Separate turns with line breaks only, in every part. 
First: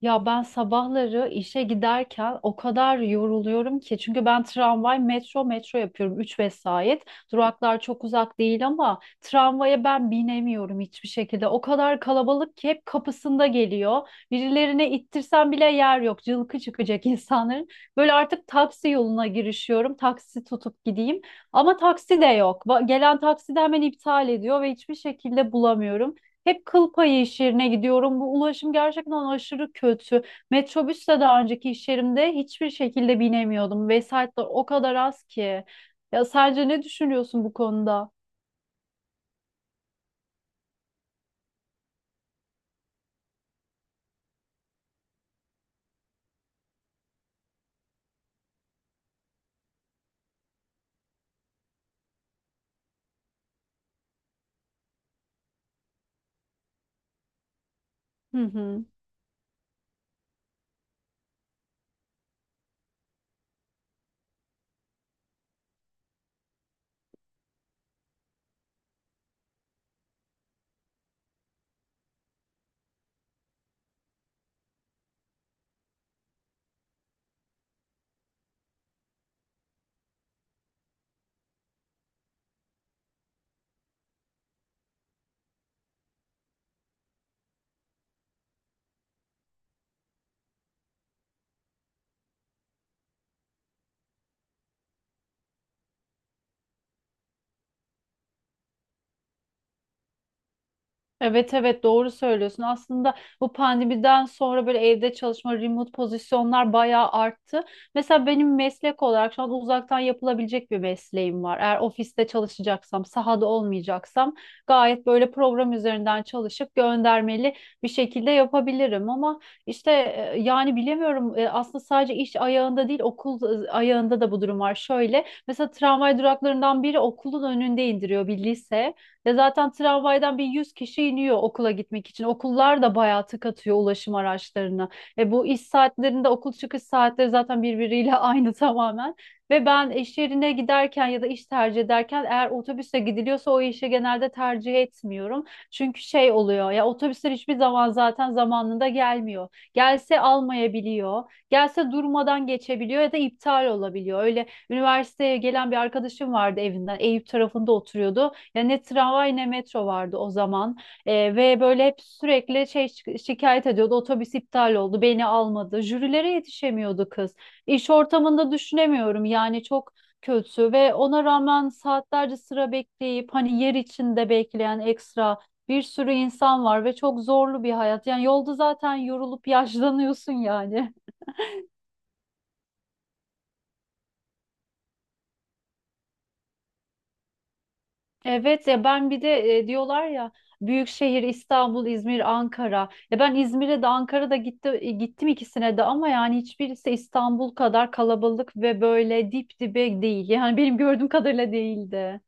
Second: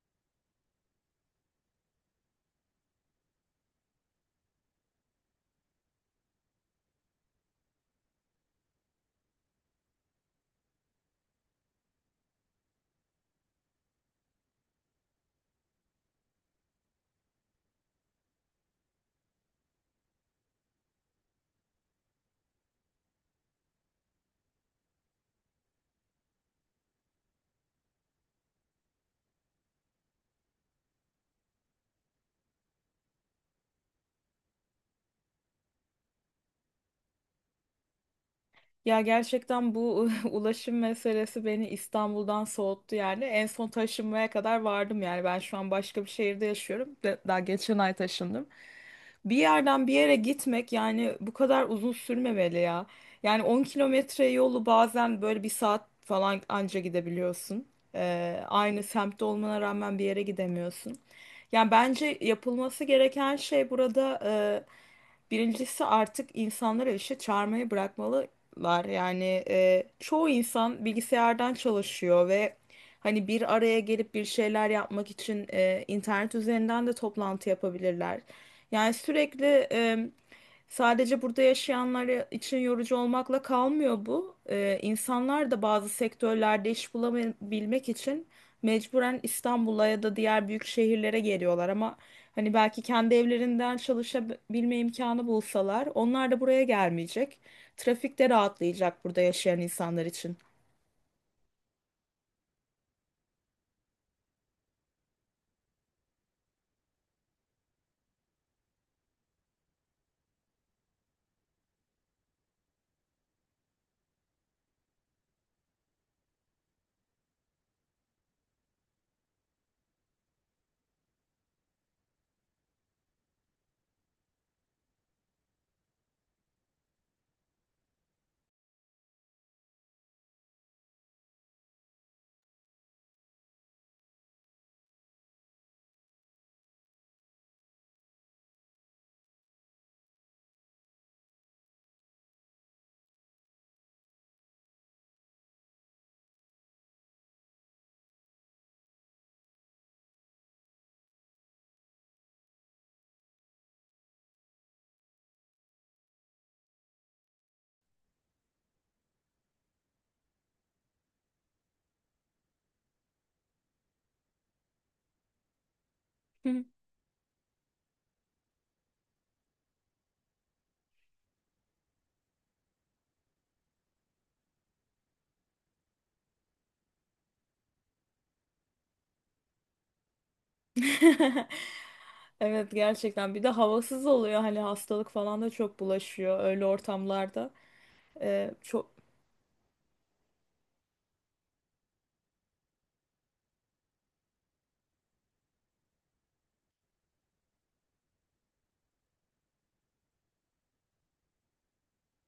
Ya ben sabahları işe giderken o kadar yoruluyorum ki çünkü ben tramvay, metro yapıyorum 3 vesait. Duraklar çok uzak değil ama tramvaya ben binemiyorum hiçbir şekilde. O kadar kalabalık ki hep kapısında geliyor. Birilerine ittirsem bile yer yok. Cılkı çıkacak insanların. Böyle artık taksi yoluna girişiyorum. Taksi tutup gideyim. Ama taksi de yok. Gelen taksi de hemen iptal ediyor ve hiçbir şekilde bulamıyorum. Hep kıl payı iş yerine gidiyorum. Bu ulaşım gerçekten aşırı kötü. Metrobüste daha önceki iş yerimde hiçbir şekilde binemiyordum. Vesayetler o kadar az ki. Ya sence ne düşünüyorsun bu konuda?
Ya gerçekten bu ulaşım meselesi beni İstanbul'dan soğuttu yani. En son taşınmaya kadar vardım yani. Ben şu an başka bir şehirde yaşıyorum. Daha geçen ay taşındım. Bir yerden bir yere gitmek yani bu kadar uzun sürmemeli ya. Yani 10 kilometre yolu bazen böyle bir saat falan anca gidebiliyorsun.
Hı
Aynı
hı.
semtte olmana rağmen bir yere gidemiyorsun. Yani bence yapılması gereken şey burada, birincisi artık insanları işe çağırmayı bırakmalılar. Yani çoğu insan bilgisayardan çalışıyor ve hani bir araya gelip bir şeyler yapmak için internet üzerinden de toplantı yapabilirler. Yani sürekli, sadece burada yaşayanlar için yorucu olmakla kalmıyor bu. İnsanlar da bazı sektörlerde iş bulabilmek için mecburen İstanbul'a ya da diğer büyük şehirlere geliyorlar. Ama hani belki kendi evlerinden çalışabilme imkanı bulsalar, onlar da buraya gelmeyecek. Trafik de rahatlayacak burada yaşayan insanlar için.
Evet, evet, doğru söylüyorsun. Aslında bu pandemiden sonra böyle evde çalışma, remote pozisyonlar bayağı arttı. Mesela benim meslek olarak şu an uzaktan yapılabilecek bir mesleğim var. Eğer ofiste çalışacaksam, sahada olmayacaksam gayet böyle program üzerinden çalışıp göndermeli bir şekilde yapabilirim. Ama işte yani bilemiyorum. Aslında sadece iş ayağında değil okul ayağında da bu durum var. Şöyle mesela tramvay duraklarından biri okulun önünde indiriyor bir lise. Ve zaten tramvaydan bir 100 kişi iniyor okula gitmek için. Okullar da bayağı tık atıyor ulaşım araçlarına. Bu iş saatlerinde okul çıkış saatleri zaten birbiriyle aynı tamamen. Ve ben iş yerine giderken ya da iş tercih ederken eğer otobüse gidiliyorsa o işi genelde tercih etmiyorum. Çünkü şey oluyor ya, otobüsler hiçbir zaman zaten zamanında gelmiyor. Gelse almayabiliyor. Gelse durmadan geçebiliyor ya da iptal olabiliyor. Öyle üniversiteye gelen bir arkadaşım vardı evinden. Eyüp tarafında oturuyordu. Ya ne tramvay ne metro vardı o zaman. Ve böyle hep sürekli şikayet ediyordu. Otobüs iptal oldu, beni almadı. Jürilere
Hı.
yetişemiyordu kız. İş ortamında düşünemiyorum. Yani çok kötü ve ona rağmen saatlerce sıra bekleyip hani yer içinde bekleyen ekstra bir sürü insan var ve çok zorlu bir hayat. Yani yolda zaten yorulup yaşlanıyorsun yani.
Evet, gerçekten bir de havasız oluyor, hani hastalık falan da çok bulaşıyor öyle ortamlarda.
Evet ya,
Çok
ben bir de diyorlar ya, büyük şehir İstanbul, İzmir, Ankara. Ya ben İzmir'e de Ankara'da gittim ikisine de ama yani hiçbirisi İstanbul kadar kalabalık ve böyle dip dibe değil. Yani benim gördüğüm kadarıyla değildi.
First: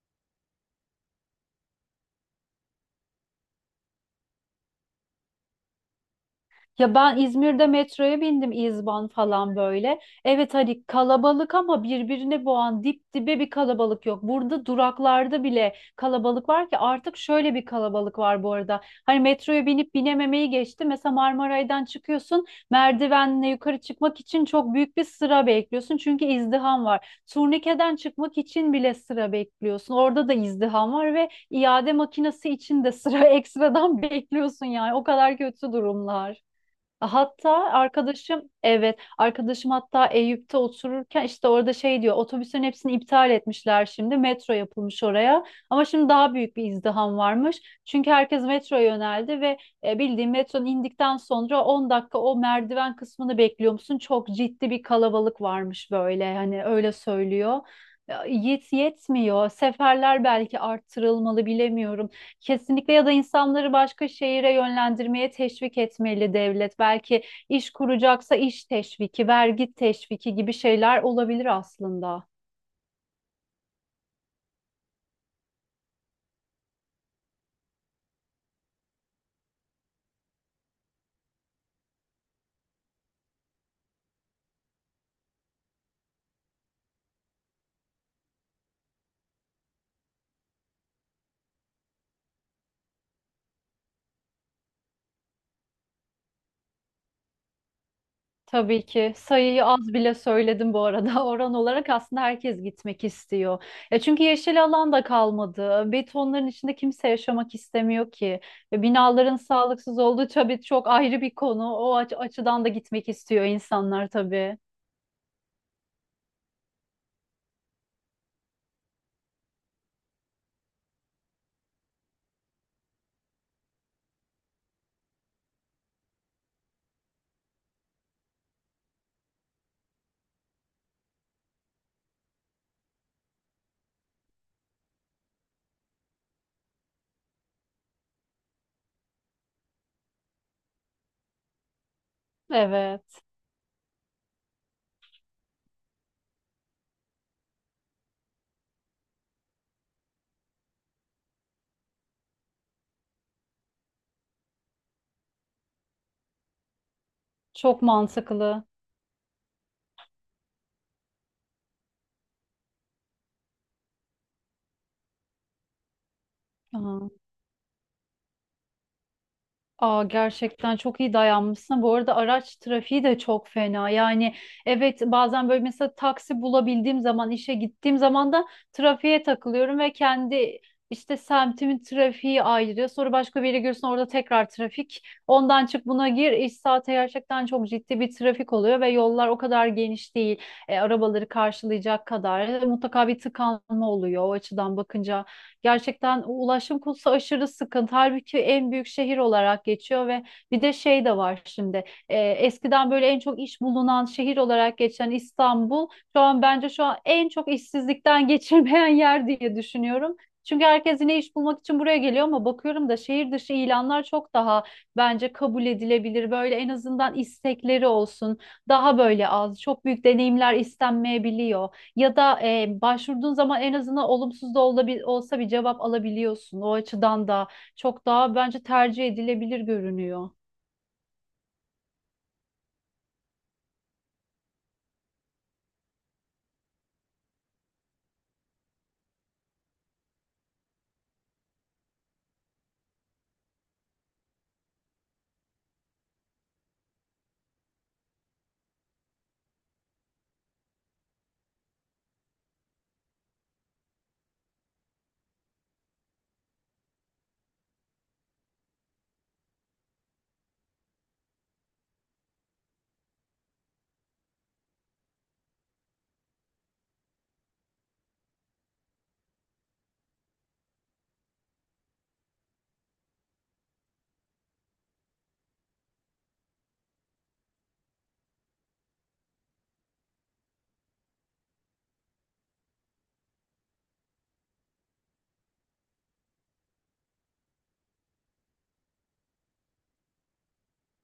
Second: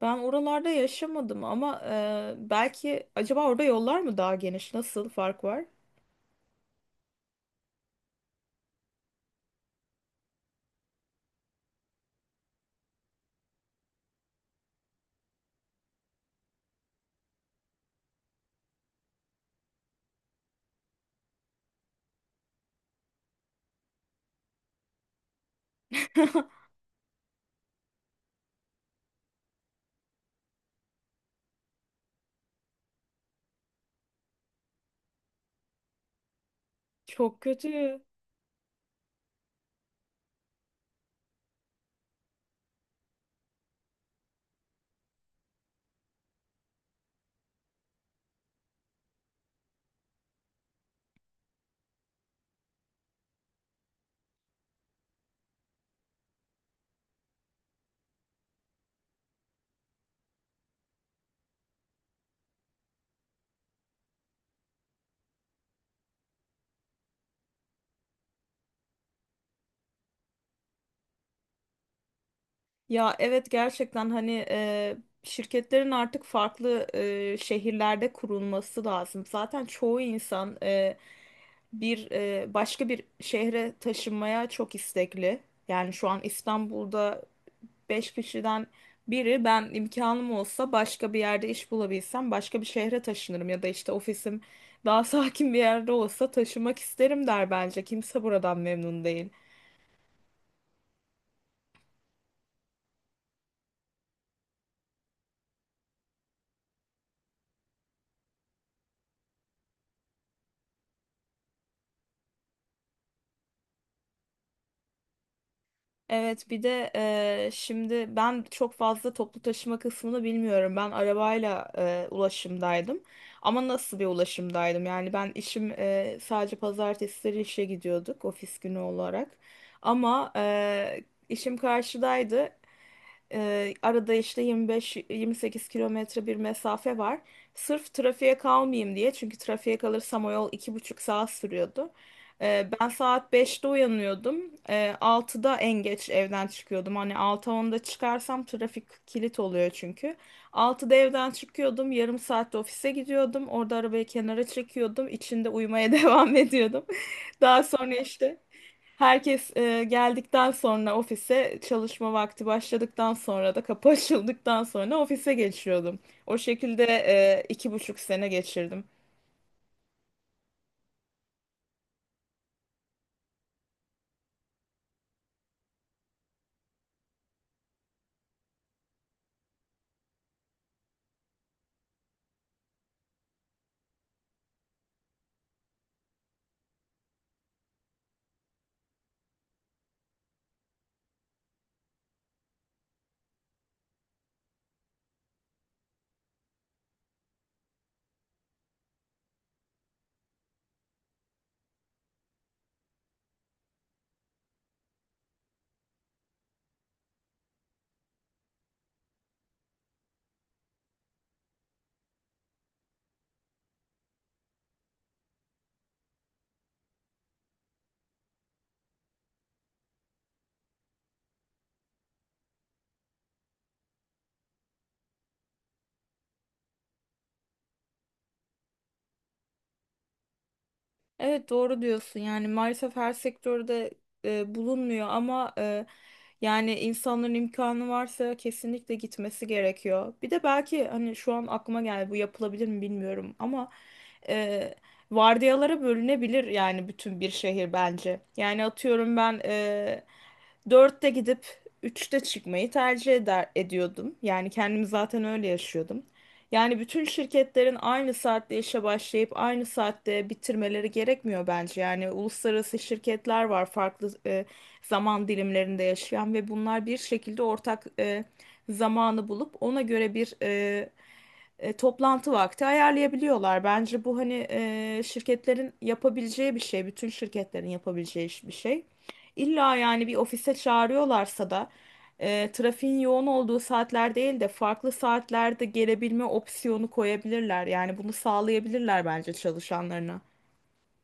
Ben oralarda yaşamadım ama belki acaba orada yollar mı daha geniş? Nasıl fark var?
Ya ben İzmir'de metroya bindim İzban falan böyle. Evet hani kalabalık ama birbirine boğan dip dibe bir kalabalık yok. Burada duraklarda bile kalabalık var ki, artık şöyle bir kalabalık var bu arada. Hani metroya binip binememeyi geçti. Mesela Marmaray'dan çıkıyorsun, merdivenle yukarı çıkmak için çok büyük bir sıra bekliyorsun. Çünkü izdiham var. Turnikeden çıkmak için bile sıra bekliyorsun. Orada da izdiham var ve iade makinesi için de sıra ekstradan bekliyorsun yani. O kadar kötü durumlar.
Çok
Hatta
kötü.
arkadaşım, evet, arkadaşım hatta Eyüp'te otururken işte orada şey diyor, otobüslerin hepsini iptal etmişler, şimdi metro yapılmış oraya ama şimdi daha büyük bir izdiham varmış çünkü herkes metroya yöneldi ve bildiğin metronun indikten sonra 10 dakika o merdiven kısmını bekliyor musun, çok ciddi bir kalabalık varmış böyle, hani öyle söylüyor. Ya, yetmiyor seferler, belki arttırılmalı, bilemiyorum. Kesinlikle, ya da insanları başka şehire yönlendirmeye teşvik etmeli devlet. Belki iş kuracaksa iş teşviki, vergi teşviki gibi şeyler olabilir aslında.
Ya evet, gerçekten hani şirketlerin artık farklı şehirlerde kurulması lazım. Zaten çoğu insan başka bir şehre taşınmaya çok istekli. Yani şu an İstanbul'da beş kişiden biri, ben imkanım olsa başka bir yerde iş bulabilsem başka bir şehre taşınırım ya da işte ofisim daha sakin bir yerde olsa taşımak isterim der bence. Kimse buradan
Tabii
memnun
ki
değil.
sayıyı az bile söyledim bu arada. Oran olarak aslında herkes gitmek istiyor. Ya çünkü yeşil alan da kalmadı. Betonların içinde kimse yaşamak istemiyor ki. Ve binaların sağlıksız olduğu tabii çok ayrı bir konu. O açıdan da gitmek istiyor insanlar tabii.
Evet, bir de şimdi ben çok fazla toplu taşıma kısmını bilmiyorum. Ben arabayla ulaşımdaydım. Ama nasıl bir ulaşımdaydım? Yani ben işim sadece pazartesileri işe gidiyorduk, ofis günü olarak. Ama işim karşıdaydı. Arada işte 25-28 kilometre bir mesafe var. Sırf trafiğe kalmayayım diye. Çünkü trafiğe kalırsam o yol 2,5 saat sürüyordu. Ben
Evet.
saat 5'te uyanıyordum. 6'da en geç evden çıkıyordum. Hani 6.10 çıkarsam trafik kilit oluyor çünkü. 6'da evden çıkıyordum. Yarım saatte ofise gidiyordum. Orada arabayı kenara çekiyordum. İçinde uyumaya devam ediyordum. Daha
Çok
sonra işte
mantıklı.
herkes, geldikten sonra, ofise çalışma vakti başladıktan sonra da kapı açıldıktan sonra ofise geçiyordum. O şekilde 2,5 sene geçirdim.
Aa, gerçekten çok iyi dayanmışsın. Bu arada araç trafiği de çok fena. Yani evet, bazen böyle mesela taksi bulabildiğim zaman, işe gittiğim zaman da trafiğe takılıyorum ve kendi işte semtimin trafiği ayrı. Sonra başka bir yere giriyorsun, orada tekrar trafik. Ondan çık buna gir. İş saati gerçekten çok ciddi bir trafik oluyor ve yollar o kadar geniş değil. Arabaları karşılayacak kadar. Mutlaka bir tıkanma oluyor o açıdan bakınca. Gerçekten o ulaşım konusu aşırı sıkıntı. Halbuki en büyük şehir olarak geçiyor ve bir de şey de var şimdi. Eskiden böyle en çok iş bulunan şehir olarak geçen İstanbul şu an bence şu an en çok işsizlikten geçirmeyen yer diye düşünüyorum. Çünkü herkes yine iş bulmak için buraya geliyor ama bakıyorum da şehir dışı ilanlar çok daha bence kabul edilebilir. Böyle en azından istekleri olsun. Daha böyle az, çok büyük deneyimler istenmeyebiliyor ya da başvurduğun zaman en azından olumsuz da olsa bir cevap alabiliyorsun. O açıdan da çok daha bence tercih edilebilir görünüyor.
Evet doğru diyorsun, yani maalesef her sektörde bulunmuyor ama yani insanların imkanı varsa kesinlikle gitmesi gerekiyor. Bir de belki hani şu an aklıma geldi, bu yapılabilir mi bilmiyorum ama e, vardiyalara bölünebilir yani bütün bir şehir bence. Yani atıyorum ben 4'te gidip 3'te çıkmayı tercih ediyordum. Yani kendimi zaten öyle yaşıyordum. Yani bütün şirketlerin aynı saatte işe başlayıp aynı saatte bitirmeleri gerekmiyor bence. Yani uluslararası şirketler var, farklı zaman dilimlerinde yaşayan, ve bunlar bir şekilde ortak zamanı bulup ona göre bir toplantı vakti ayarlayabiliyorlar. Bence bu, hani şirketlerin yapabileceği bir şey, bütün şirketlerin yapabileceği bir şey. İlla yani bir ofise çağırıyorlarsa da trafiğin yoğun olduğu saatler değil de farklı saatlerde gelebilme opsiyonu koyabilirler. Yani bunu sağlayabilirler bence çalışanlarına.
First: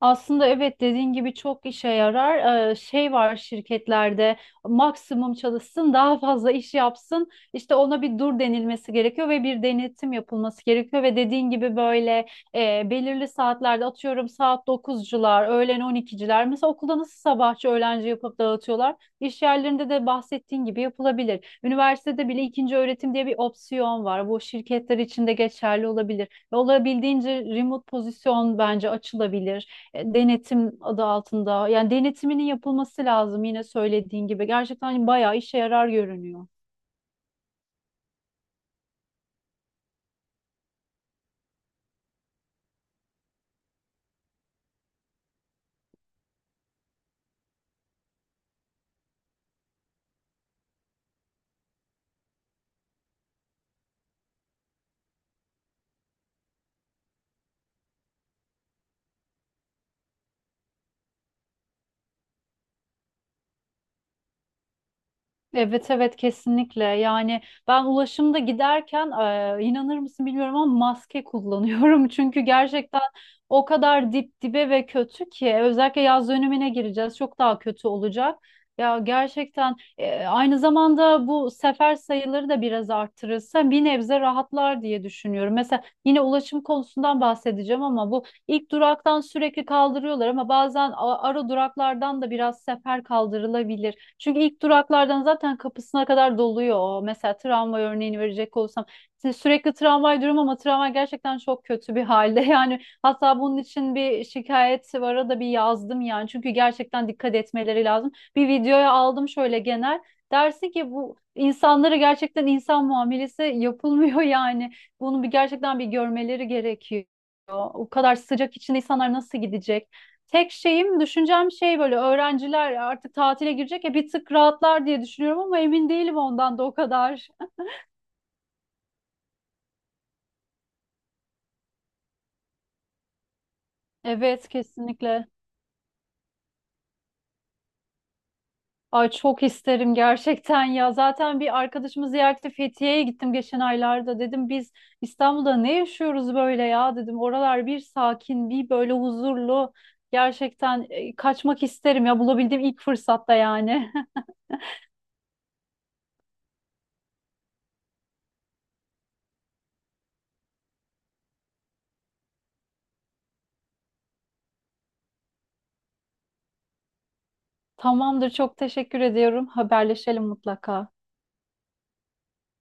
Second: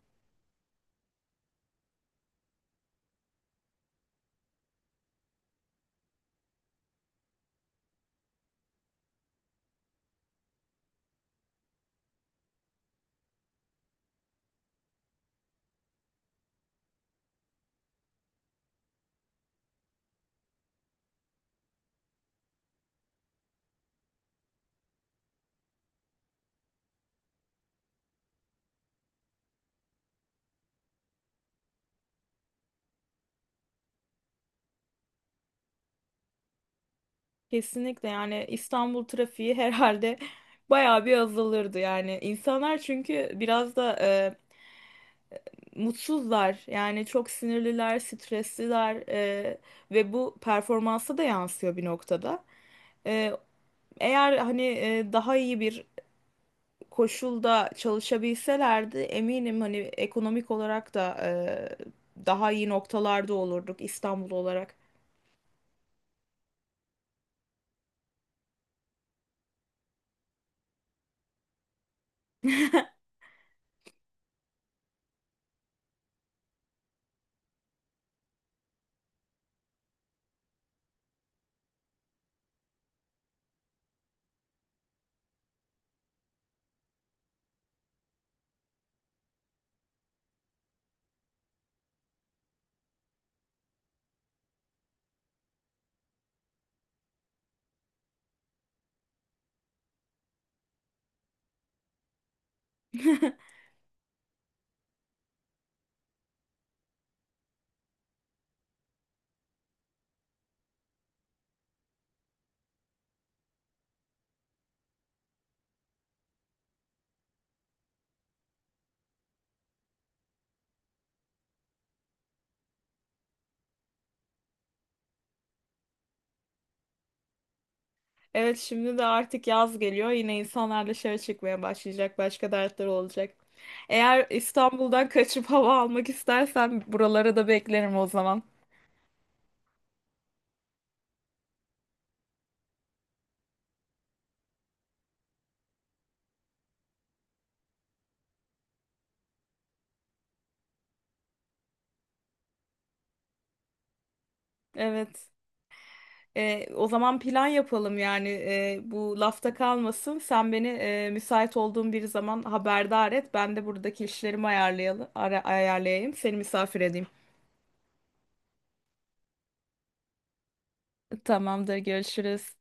Aslında evet, dediğin gibi çok işe yarar. Şey var şirketlerde, maksimum çalışsın daha fazla iş yapsın. İşte ona bir dur denilmesi gerekiyor ve bir denetim yapılması gerekiyor. Ve dediğin gibi böyle belirli saatlerde atıyorum saat dokuzcular, öğlen on ikiciler. Mesela okulda nasıl sabahçı öğlenci yapıp dağıtıyorlar. İş yerlerinde de bahsettiğin gibi yapılabilir. Üniversitede bile ikinci öğretim diye bir opsiyon var. Bu şirketler için de geçerli olabilir. Ve olabildiğince remote pozisyon bence açılabilir denetim adı altında. Yani denetiminin yapılması lazım yine söylediğin gibi. Gerçekten bayağı işe yarar görünüyor.
Kesinlikle yani İstanbul trafiği herhalde bayağı bir azalırdı yani. İnsanlar çünkü biraz da mutsuzlar, yani çok sinirliler, stresliler, ve bu performansa da yansıyor bir noktada. E, Eğer hani daha iyi bir koşulda çalışabilselerdi, eminim hani ekonomik olarak da daha iyi noktalarda olurduk, İstanbul olarak.
Evet, evet, kesinlikle yani ben ulaşımda giderken inanır mısın bilmiyorum ama maske kullanıyorum çünkü gerçekten o kadar dip dibe ve kötü ki, özellikle yaz dönemine gireceğiz, çok daha kötü olacak. Ya gerçekten aynı zamanda bu sefer sayıları da biraz arttırırsa bir nebze rahatlar diye düşünüyorum. Mesela yine ulaşım konusundan bahsedeceğim ama bu ilk duraktan sürekli kaldırıyorlar, ama bazen ara duraklardan da biraz sefer kaldırılabilir. Çünkü ilk duraklardan zaten kapısına kadar doluyor. O. Mesela tramvay örneğini verecek olursam, şimdi sürekli tramvay durum ama tramvay gerçekten çok kötü bir halde. Yani hatta bunun için bir şikayet vara da bir yazdım yani. Çünkü gerçekten dikkat etmeleri lazım. Bir videoya aldım şöyle genel. Dersin ki bu insanlara gerçekten insan muamelesi yapılmıyor yani. Bunu bir gerçekten bir görmeleri gerekiyor. O kadar sıcak içinde insanlar nasıl gidecek? Tek şeyim, düşüncem şey, böyle öğrenciler artık tatile girecek ya, bir tık rahatlar diye düşünüyorum ama emin değilim ondan da o kadar.
Evet, şimdi de artık yaz geliyor. Yine insanlar dışarı çıkmaya başlayacak. Başka dertleri olacak. Eğer
Evet
İstanbul'dan
kesinlikle.
kaçıp hava almak istersen buralara da beklerim o zaman.
Ay çok isterim gerçekten ya. Zaten bir arkadaşımı ziyarete Fethiye'ye gittim geçen aylarda. Dedim biz İstanbul'da ne yaşıyoruz böyle ya dedim. Oralar bir sakin, bir böyle huzurlu. Gerçekten kaçmak isterim ya bulabildiğim ilk fırsatta yani.
Evet. O zaman plan yapalım yani, bu lafta kalmasın. Sen beni müsait olduğun bir zaman haberdar et. Ben de buradaki işlerimi ayarlayayım. Seni misafir edeyim.
Tamamdır, çok teşekkür ediyorum. Haberleşelim mutlaka.
Tamamdır, görüşürüz.